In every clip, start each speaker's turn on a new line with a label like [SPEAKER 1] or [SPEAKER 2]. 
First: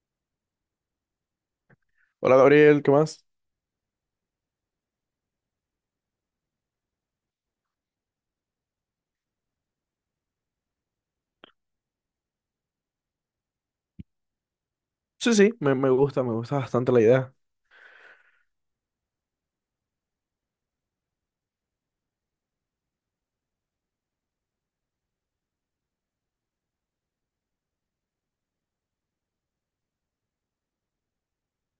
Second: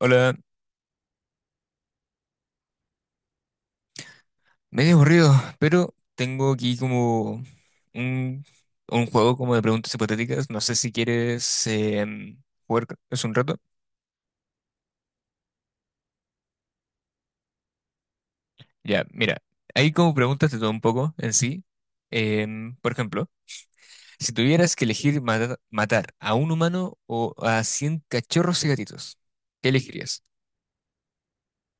[SPEAKER 1] Hola,
[SPEAKER 2] Hola Gabriel, ¿qué más?
[SPEAKER 1] medio aburrido, pero tengo aquí como un, un juego como de preguntas hipotéticas. No sé si quieres jugar es un rato.
[SPEAKER 2] Sí, sí, me gusta, me gusta bastante la idea.
[SPEAKER 1] Ya, mira, hay como preguntas de todo un poco en sí. Por ejemplo, si tuvieras que elegir matar a un humano o a 100 cachorros y gatitos, ¿qué elegirías?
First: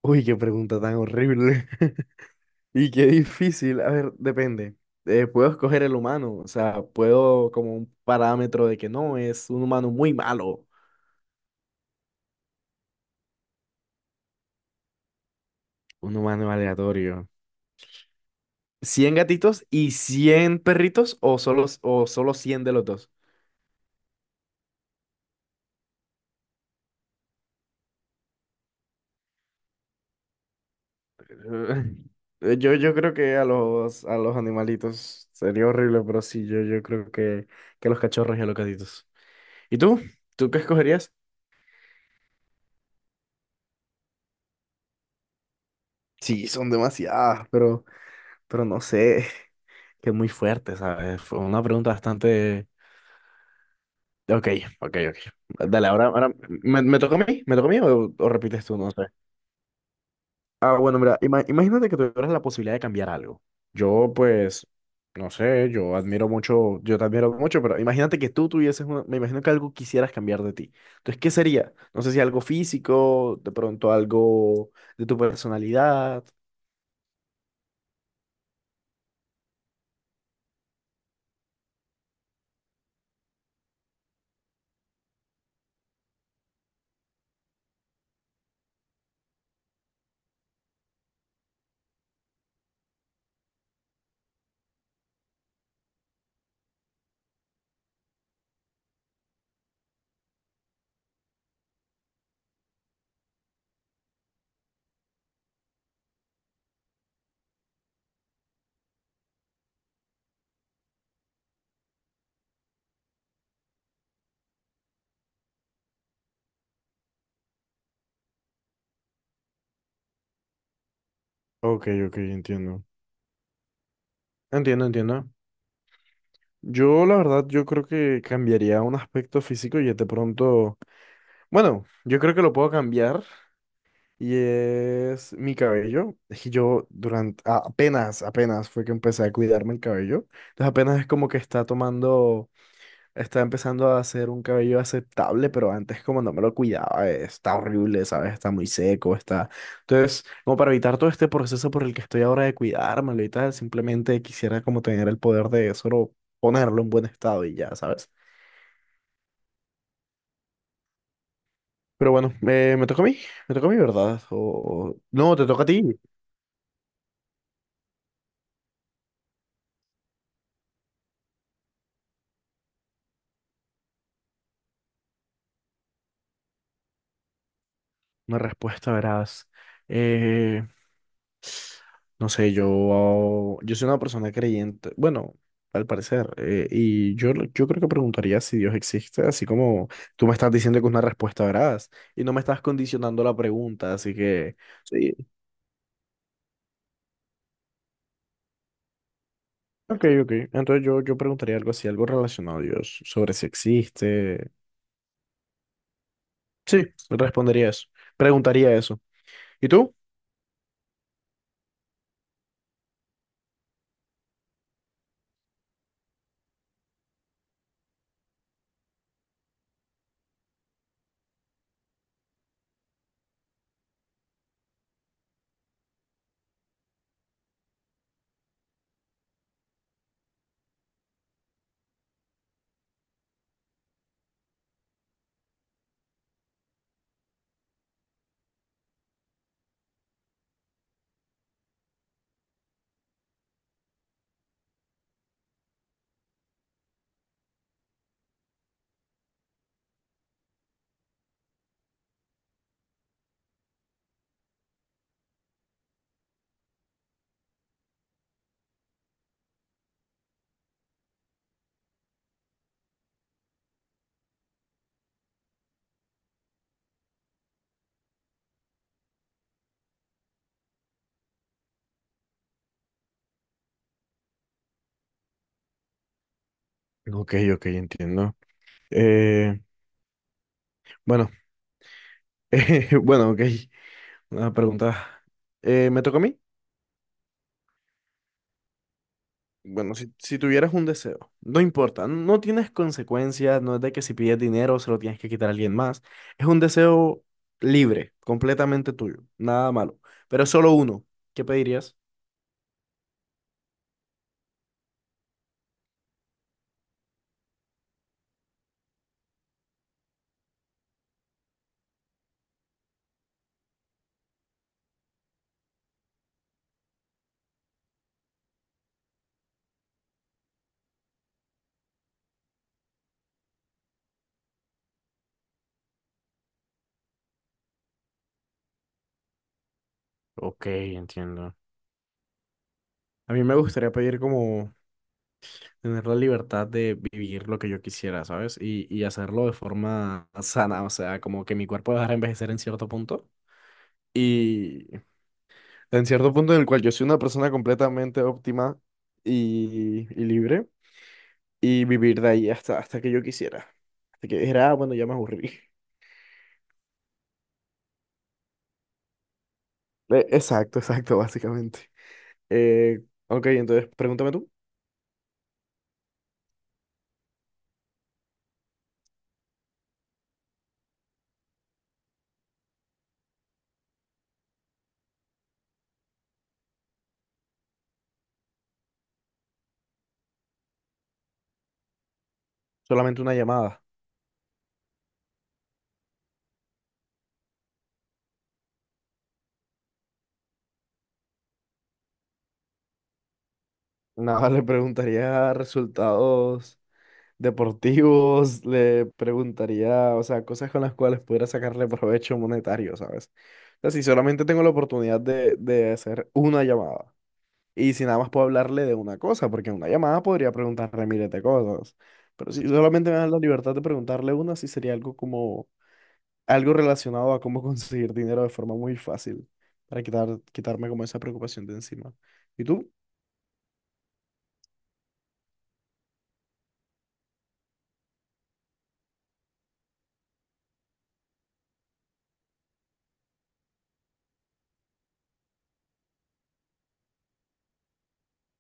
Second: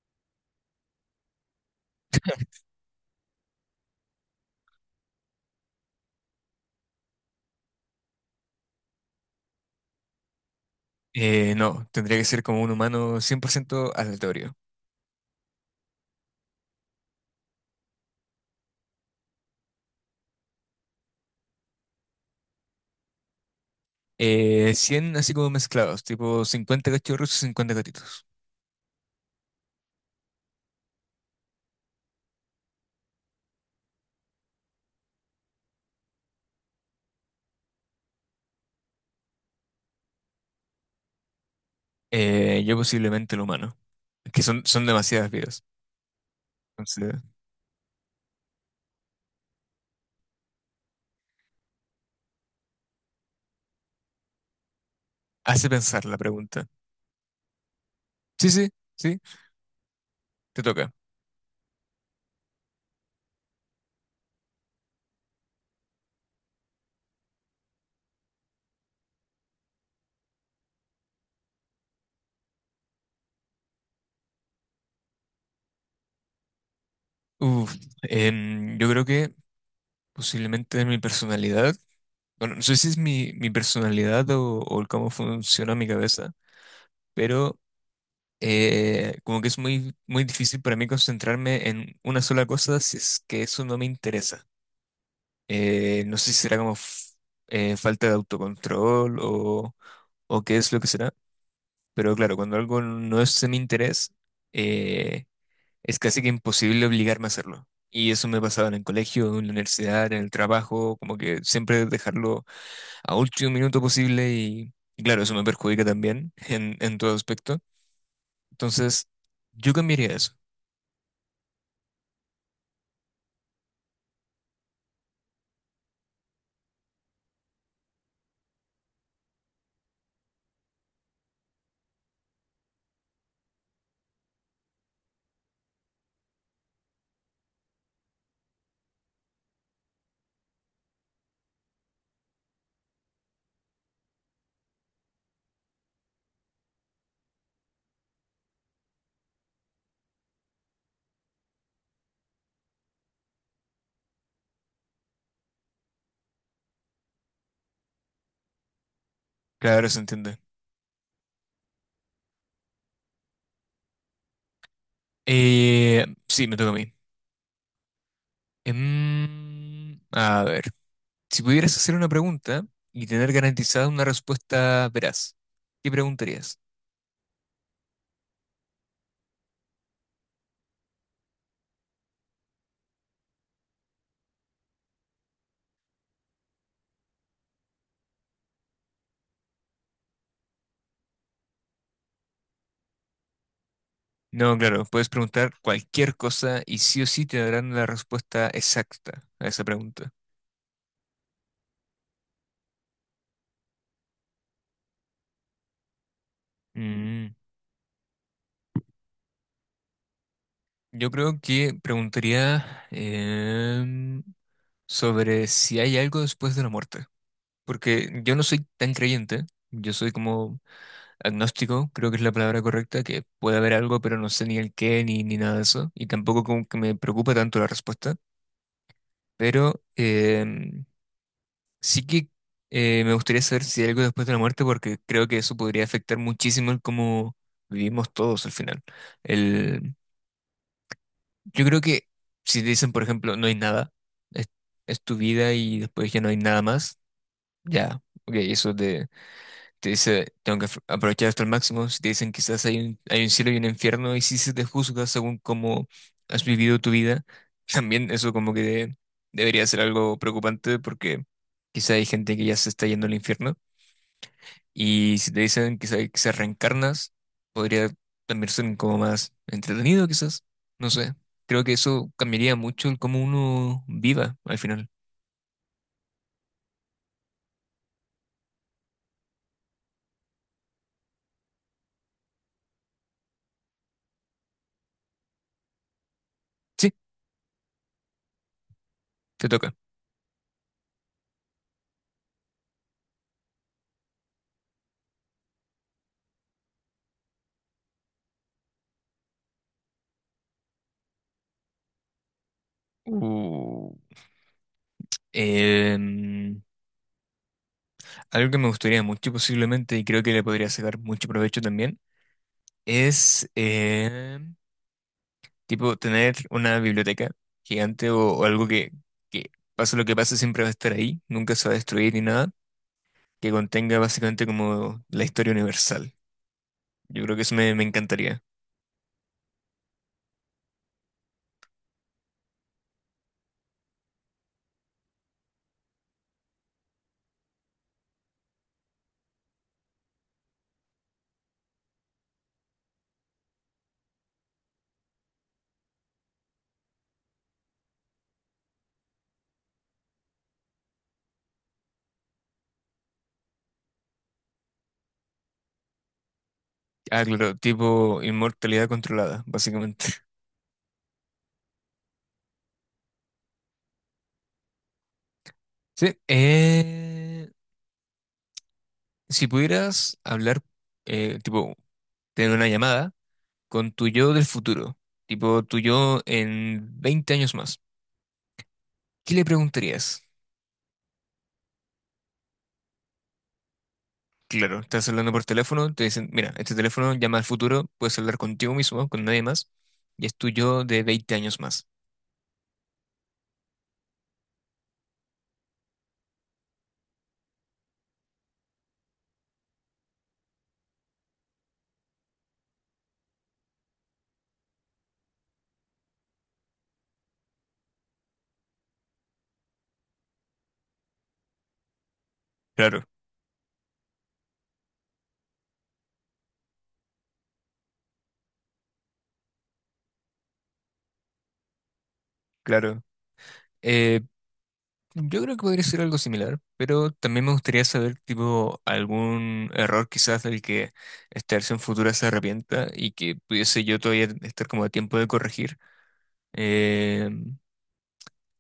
[SPEAKER 2] Uy, qué pregunta tan horrible. Y qué difícil. A ver, depende. Puedo escoger el humano, o sea, puedo como un parámetro de que no, es un humano muy malo.
[SPEAKER 1] No, tendría que ser como un humano 100% aleatorio.
[SPEAKER 2] Un humano aleatorio. ¿100 gatitos y 100 perritos o solo, 100 de los dos?
[SPEAKER 1] 100 así como mezclados, tipo 50 cachorros y 50 gatitos.
[SPEAKER 2] Yo creo que a los, animalitos sería horrible, pero sí, yo creo que a los cachorros y a los gatitos. ¿Y tú? ¿Tú qué escogerías?
[SPEAKER 1] Yo posiblemente el humano. Es que son demasiadas vidas.
[SPEAKER 2] Sí, son
[SPEAKER 1] Entonces,
[SPEAKER 2] demasiadas, pero, no sé, que es muy fuerte, ¿sabes? Fue una pregunta bastante. Ok, ok, ok.
[SPEAKER 1] hace
[SPEAKER 2] Dale,
[SPEAKER 1] pensar
[SPEAKER 2] ahora,
[SPEAKER 1] la
[SPEAKER 2] ahora
[SPEAKER 1] pregunta.
[SPEAKER 2] ¿me toca a mí? ¿Me toca a mí o
[SPEAKER 1] Sí,
[SPEAKER 2] repites
[SPEAKER 1] sí,
[SPEAKER 2] tú? No sé.
[SPEAKER 1] sí, te
[SPEAKER 2] Ah,
[SPEAKER 1] toca.
[SPEAKER 2] bueno, mira, imagínate que tuvieras la posibilidad de cambiar algo. Yo, pues, no sé, yo te admiro mucho, pero imagínate que me imagino que algo quisieras cambiar de ti. Entonces, ¿qué sería? No sé si algo físico, de pronto algo de tu personalidad.
[SPEAKER 1] Uf, yo creo que posiblemente mi personalidad, bueno, no sé si es mi personalidad o el cómo funciona mi cabeza, pero como que es muy, muy difícil para mí concentrarme en una sola cosa si es que eso no me interesa. No sé si será como falta de autocontrol o qué es lo que será. Pero claro, cuando algo no es de mi interés, eh, es casi que imposible obligarme a hacerlo. Y eso me pasaba en el colegio, en la universidad, en el trabajo, como que siempre dejarlo a último minuto posible y claro, eso me perjudica también en todo aspecto. Entonces, yo cambiaría eso.
[SPEAKER 2] Ok, ok, entiendo. Entiendo, entiendo. Yo, la verdad, yo creo que cambiaría un aspecto físico y de pronto, bueno, yo creo que lo puedo cambiar. Y es mi cabello. Es que yo durante, apenas fue que empecé a cuidarme el cabello. Entonces apenas es como que está empezando a hacer un cabello aceptable, pero antes como no me lo cuidaba, está horrible, ¿sabes? Está muy seco, está. Entonces, como para evitar todo este proceso por el que estoy ahora de cuidármelo y tal, simplemente quisiera como tener el poder de solo ponerlo en buen estado y ya, ¿sabes?
[SPEAKER 1] Claro, ahora se entiende.
[SPEAKER 2] Pero bueno, me toca a mí, ¿verdad? No, te toca a ti.
[SPEAKER 1] Sí, me toca a mí. A ver, si pudieras hacer una pregunta y tener garantizada una respuesta veraz, ¿qué preguntarías?
[SPEAKER 2] Una respuesta, verás. Eh, no sé, yo soy una persona creyente, bueno, al parecer, y yo creo que preguntaría si Dios existe, así como tú me estás diciendo que es una respuesta, veraz y no me estás condicionando la pregunta, así
[SPEAKER 1] No,
[SPEAKER 2] que...
[SPEAKER 1] claro, puedes
[SPEAKER 2] Sí.
[SPEAKER 1] preguntar cualquier cosa y sí o sí te darán la respuesta exacta a esa
[SPEAKER 2] Ok,
[SPEAKER 1] pregunta.
[SPEAKER 2] ok. Entonces yo preguntaría algo así, algo relacionado a Dios, sobre si existe. Sí,
[SPEAKER 1] Mm,
[SPEAKER 2] respondería eso. Preguntaría eso. ¿Y tú?
[SPEAKER 1] Yo creo que preguntaría sobre si hay algo después de la muerte, porque yo no soy tan creyente, yo soy como agnóstico, creo que es la palabra correcta, que puede haber algo, pero no sé ni el qué ni nada de eso, y tampoco como que me preocupa tanto la respuesta, pero sí que me gustaría saber si hay algo después de la muerte, porque creo que eso podría afectar muchísimo el cómo vivimos todos al final. El, yo creo que si te dicen, por ejemplo, no hay nada, es, es tu vida y después ya no hay nada más, ya, ok, eso te dice, tengo que aprovechar hasta el máximo. Si te dicen quizás hay un cielo y un infierno, y si se te juzga según cómo has vivido tu vida, también eso como que debería ser algo preocupante porque... Quizá hay gente que ya se está yendo al infierno. Y si te dicen que se reencarnas, podría también ser como más entretenido, quizás. No sé. Creo que eso cambiaría mucho el cómo uno viva al final.
[SPEAKER 2] Ok, ok, entiendo. Eh, bueno, bueno, ok. Una pregunta. ¿Me toca a mí?
[SPEAKER 1] Sí, te toca.
[SPEAKER 2] Bueno, si tuvieras un deseo, no importa, no tienes consecuencias, no es de que si pides dinero se lo tienes que quitar a alguien más. Es un deseo libre, completamente tuyo, nada malo, pero solo uno. ¿Qué pedirías?
[SPEAKER 1] Uh, em, Algo que me gustaría mucho posiblemente y creo que le podría sacar mucho provecho también es tipo tener una biblioteca gigante o algo que pase lo que pase siempre va a estar ahí, nunca se va a destruir ni nada, que contenga básicamente como la historia universal. Yo creo que eso me encantaría.
[SPEAKER 2] Ok, entiendo. A mí me gustaría pedir como tener la libertad de vivir lo que yo quisiera, ¿sabes? Y hacerlo de forma sana, o sea, como que mi cuerpo dejara envejecer en cierto punto. Y en cierto punto en el cual yo soy una persona completamente óptima y, libre y vivir de ahí hasta que yo quisiera. Hasta que dijera, "Ah, bueno, ya me aburrí."
[SPEAKER 1] Ah, claro, tipo inmortalidad controlada, básicamente.
[SPEAKER 2] Exacto, exacto, básicamente. Eh, ok, entonces pregúntame tú.
[SPEAKER 1] Sí. Si pudieras hablar, tipo, tener una llamada con tu yo del futuro, tipo tu yo en 20 años más, ¿qué le preguntarías?
[SPEAKER 2] Solamente una llamada.
[SPEAKER 1] Claro, estás hablando por teléfono, te dicen, mira, este teléfono llama al futuro, puedes hablar contigo mismo, con nadie más, y es tu yo de 20 años más.
[SPEAKER 2] Nada, le preguntaría resultados deportivos, le preguntaría, o sea, cosas con las cuales pudiera sacarle provecho monetario, ¿sabes? O sea, si solamente tengo la oportunidad de hacer una llamada. Y si nada más puedo hablarle de una cosa, porque en una llamada podría preguntarle miles de cosas. Pero si
[SPEAKER 1] Claro,
[SPEAKER 2] solamente me dan la libertad de preguntarle una, sí sería algo como, algo relacionado a cómo conseguir dinero de forma muy fácil, para quitarme como esa preocupación de encima. ¿Y tú?
[SPEAKER 1] claro. Eh, Yo creo que podría ser algo similar, pero también me gustaría saber, tipo, algún error quizás del que esta versión futura se arrepienta y que pudiese yo todavía estar como a tiempo de corregir, eh,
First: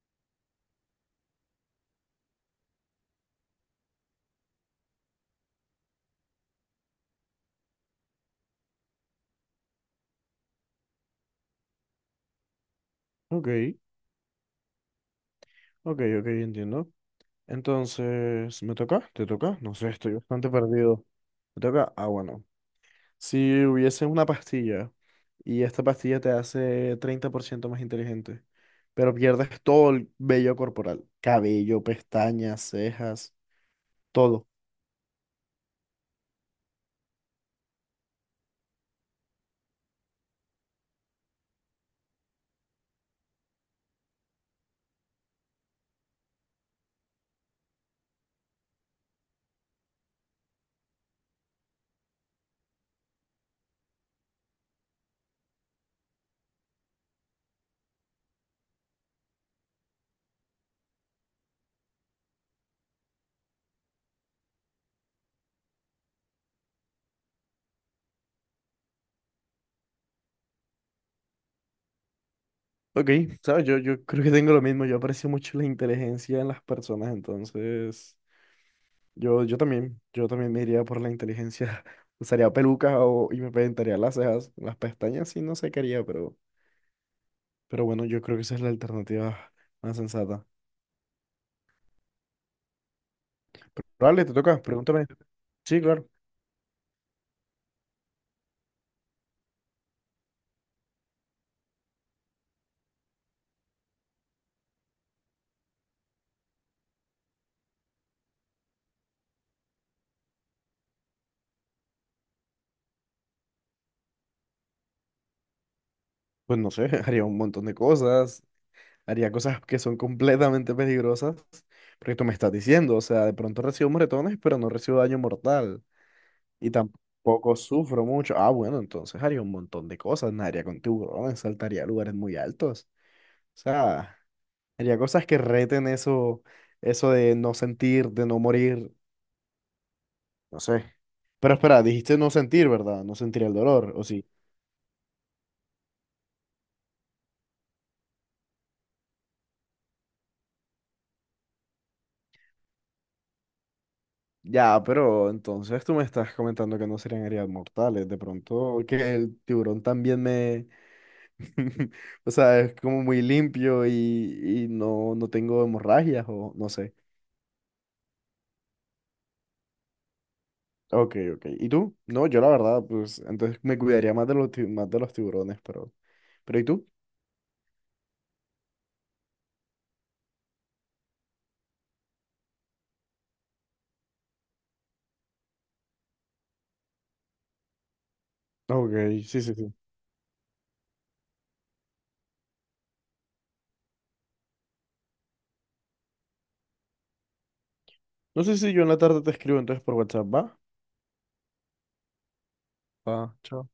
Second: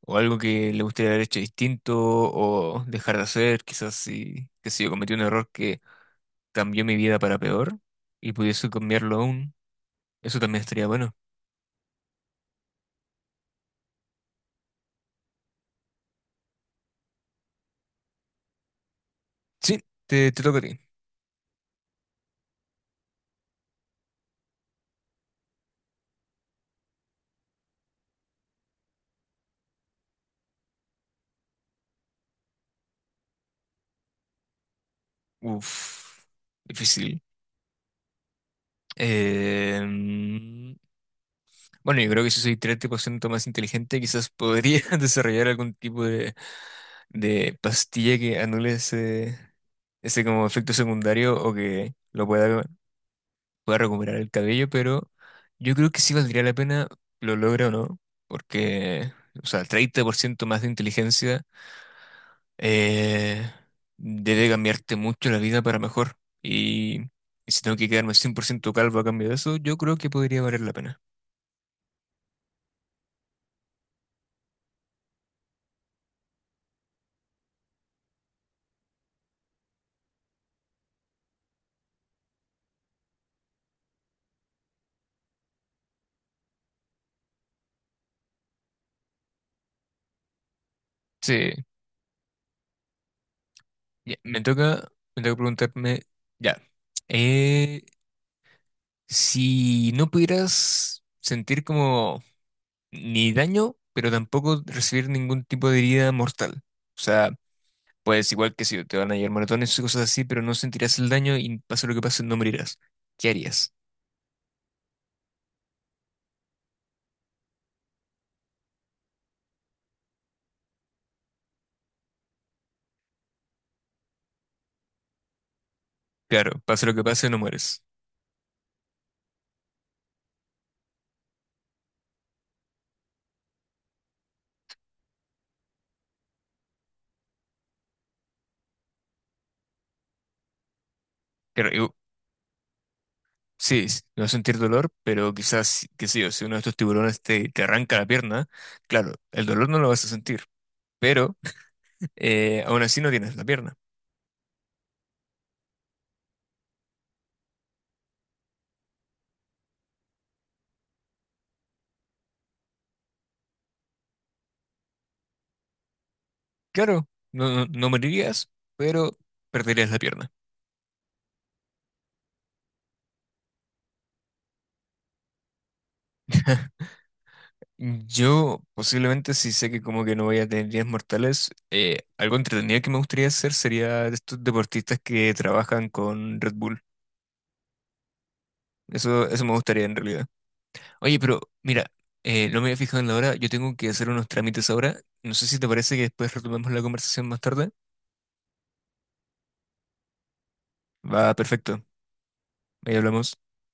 [SPEAKER 1] o algo que le gustaría haber hecho distinto o dejar de hacer, quizás si, que si yo cometí un error que cambió mi vida para peor y pudiese cambiarlo aún, eso también estaría bueno.
[SPEAKER 2] Ok, ok, ok, entiendo. Entonces, ¿me toca? ¿Te toca? No
[SPEAKER 1] Sí,
[SPEAKER 2] sé, estoy
[SPEAKER 1] te
[SPEAKER 2] bastante
[SPEAKER 1] toca a ti.
[SPEAKER 2] perdido. ¿Me toca? Ah, bueno. Si hubiese una pastilla y esta pastilla te hace 30% más inteligente, pero pierdes todo el vello corporal, cabello, pestañas, cejas, todo.
[SPEAKER 1] Uf, difícil. Eh, Bueno, yo creo que si soy 30% más inteligente, quizás podría desarrollar algún tipo de pastilla que anule ese como efecto secundario o que lo pueda recuperar el cabello, pero yo creo que sí valdría la pena, lo logra o no, porque, o sea, 30% más de inteligencia eh, debe cambiarte mucho la vida para mejor. Y, y si tengo que quedarme 100% calvo a cambio de eso, yo creo que podría valer la pena.
[SPEAKER 2] Ok, ¿sabes? Yo creo que tengo lo mismo. Yo aprecio mucho la inteligencia en las personas, entonces yo también me iría por la inteligencia. Y me pintaría las cejas. Las pestañas sí no sé qué haría, pero, bueno, yo creo que esa es la alternativa más sensata.
[SPEAKER 1] Sí.
[SPEAKER 2] Pero,
[SPEAKER 1] Ya,
[SPEAKER 2] vale, te
[SPEAKER 1] me
[SPEAKER 2] toca,
[SPEAKER 1] toca,
[SPEAKER 2] pregúntame.
[SPEAKER 1] me toca
[SPEAKER 2] Sí,
[SPEAKER 1] preguntarme,
[SPEAKER 2] claro.
[SPEAKER 1] ya, eh, si no pudieras sentir como ni daño, pero tampoco recibir ningún tipo de herida mortal. O sea, pues igual que si te van a llegar moratones y cosas así, pero no sentirás el daño y pase lo que pase, no morirás. ¿Qué harías?
[SPEAKER 2] Pues no sé, haría un montón de cosas, haría cosas que son completamente peligrosas, porque tú me estás diciendo, o sea, de pronto recibo moretones, pero no recibo daño mortal
[SPEAKER 1] Claro,
[SPEAKER 2] y
[SPEAKER 1] pase lo que pase, no
[SPEAKER 2] tampoco
[SPEAKER 1] mueres.
[SPEAKER 2] sufro mucho. Ah, bueno, entonces haría un montón de cosas, nadaría con tiburones, saltaría a lugares muy altos, o sea, haría cosas que reten eso, eso de no sentir, de no morir, no sé. Pero
[SPEAKER 1] Claro,
[SPEAKER 2] espera, dijiste no sentir, ¿verdad? No sentir el
[SPEAKER 1] sí,
[SPEAKER 2] dolor, ¿o
[SPEAKER 1] no
[SPEAKER 2] sí?
[SPEAKER 1] vas a sentir dolor, pero quizás, qué sé yo, si uno de estos tiburones te arranca la pierna, claro, el dolor no lo vas a sentir, pero aún así no tienes la pierna.
[SPEAKER 2] Ya, pero entonces tú me estás comentando que no serían heridas mortales. De pronto que el tiburón también me. O sea, es como muy limpio y no, no tengo hemorragias o no sé.
[SPEAKER 1] Claro, no, no, no morirías, pero perderías la pierna.
[SPEAKER 2] Ok, ok. ¿Y tú? No, yo la verdad, pues entonces me cuidaría más de los tiburones, pero... ¿Pero y tú?
[SPEAKER 1] Yo posiblemente si sé que como que no voy a tener días mortales, algo entretenido que me gustaría hacer sería de estos deportistas que trabajan con Red Bull.
[SPEAKER 2] Ok,
[SPEAKER 1] Eso,
[SPEAKER 2] sí,
[SPEAKER 1] eso me
[SPEAKER 2] sí, sí.
[SPEAKER 1] gustaría en realidad. Oye, pero mira, no me había fijado en la hora, yo tengo que hacer unos trámites ahora. No sé si te parece que después retomemos la conversación más tarde.
[SPEAKER 2] No sé si yo en la tarde te escribo entonces por WhatsApp, ¿va?
[SPEAKER 1] Va, perfecto. Ahí
[SPEAKER 2] Va,
[SPEAKER 1] hablamos.
[SPEAKER 2] chao.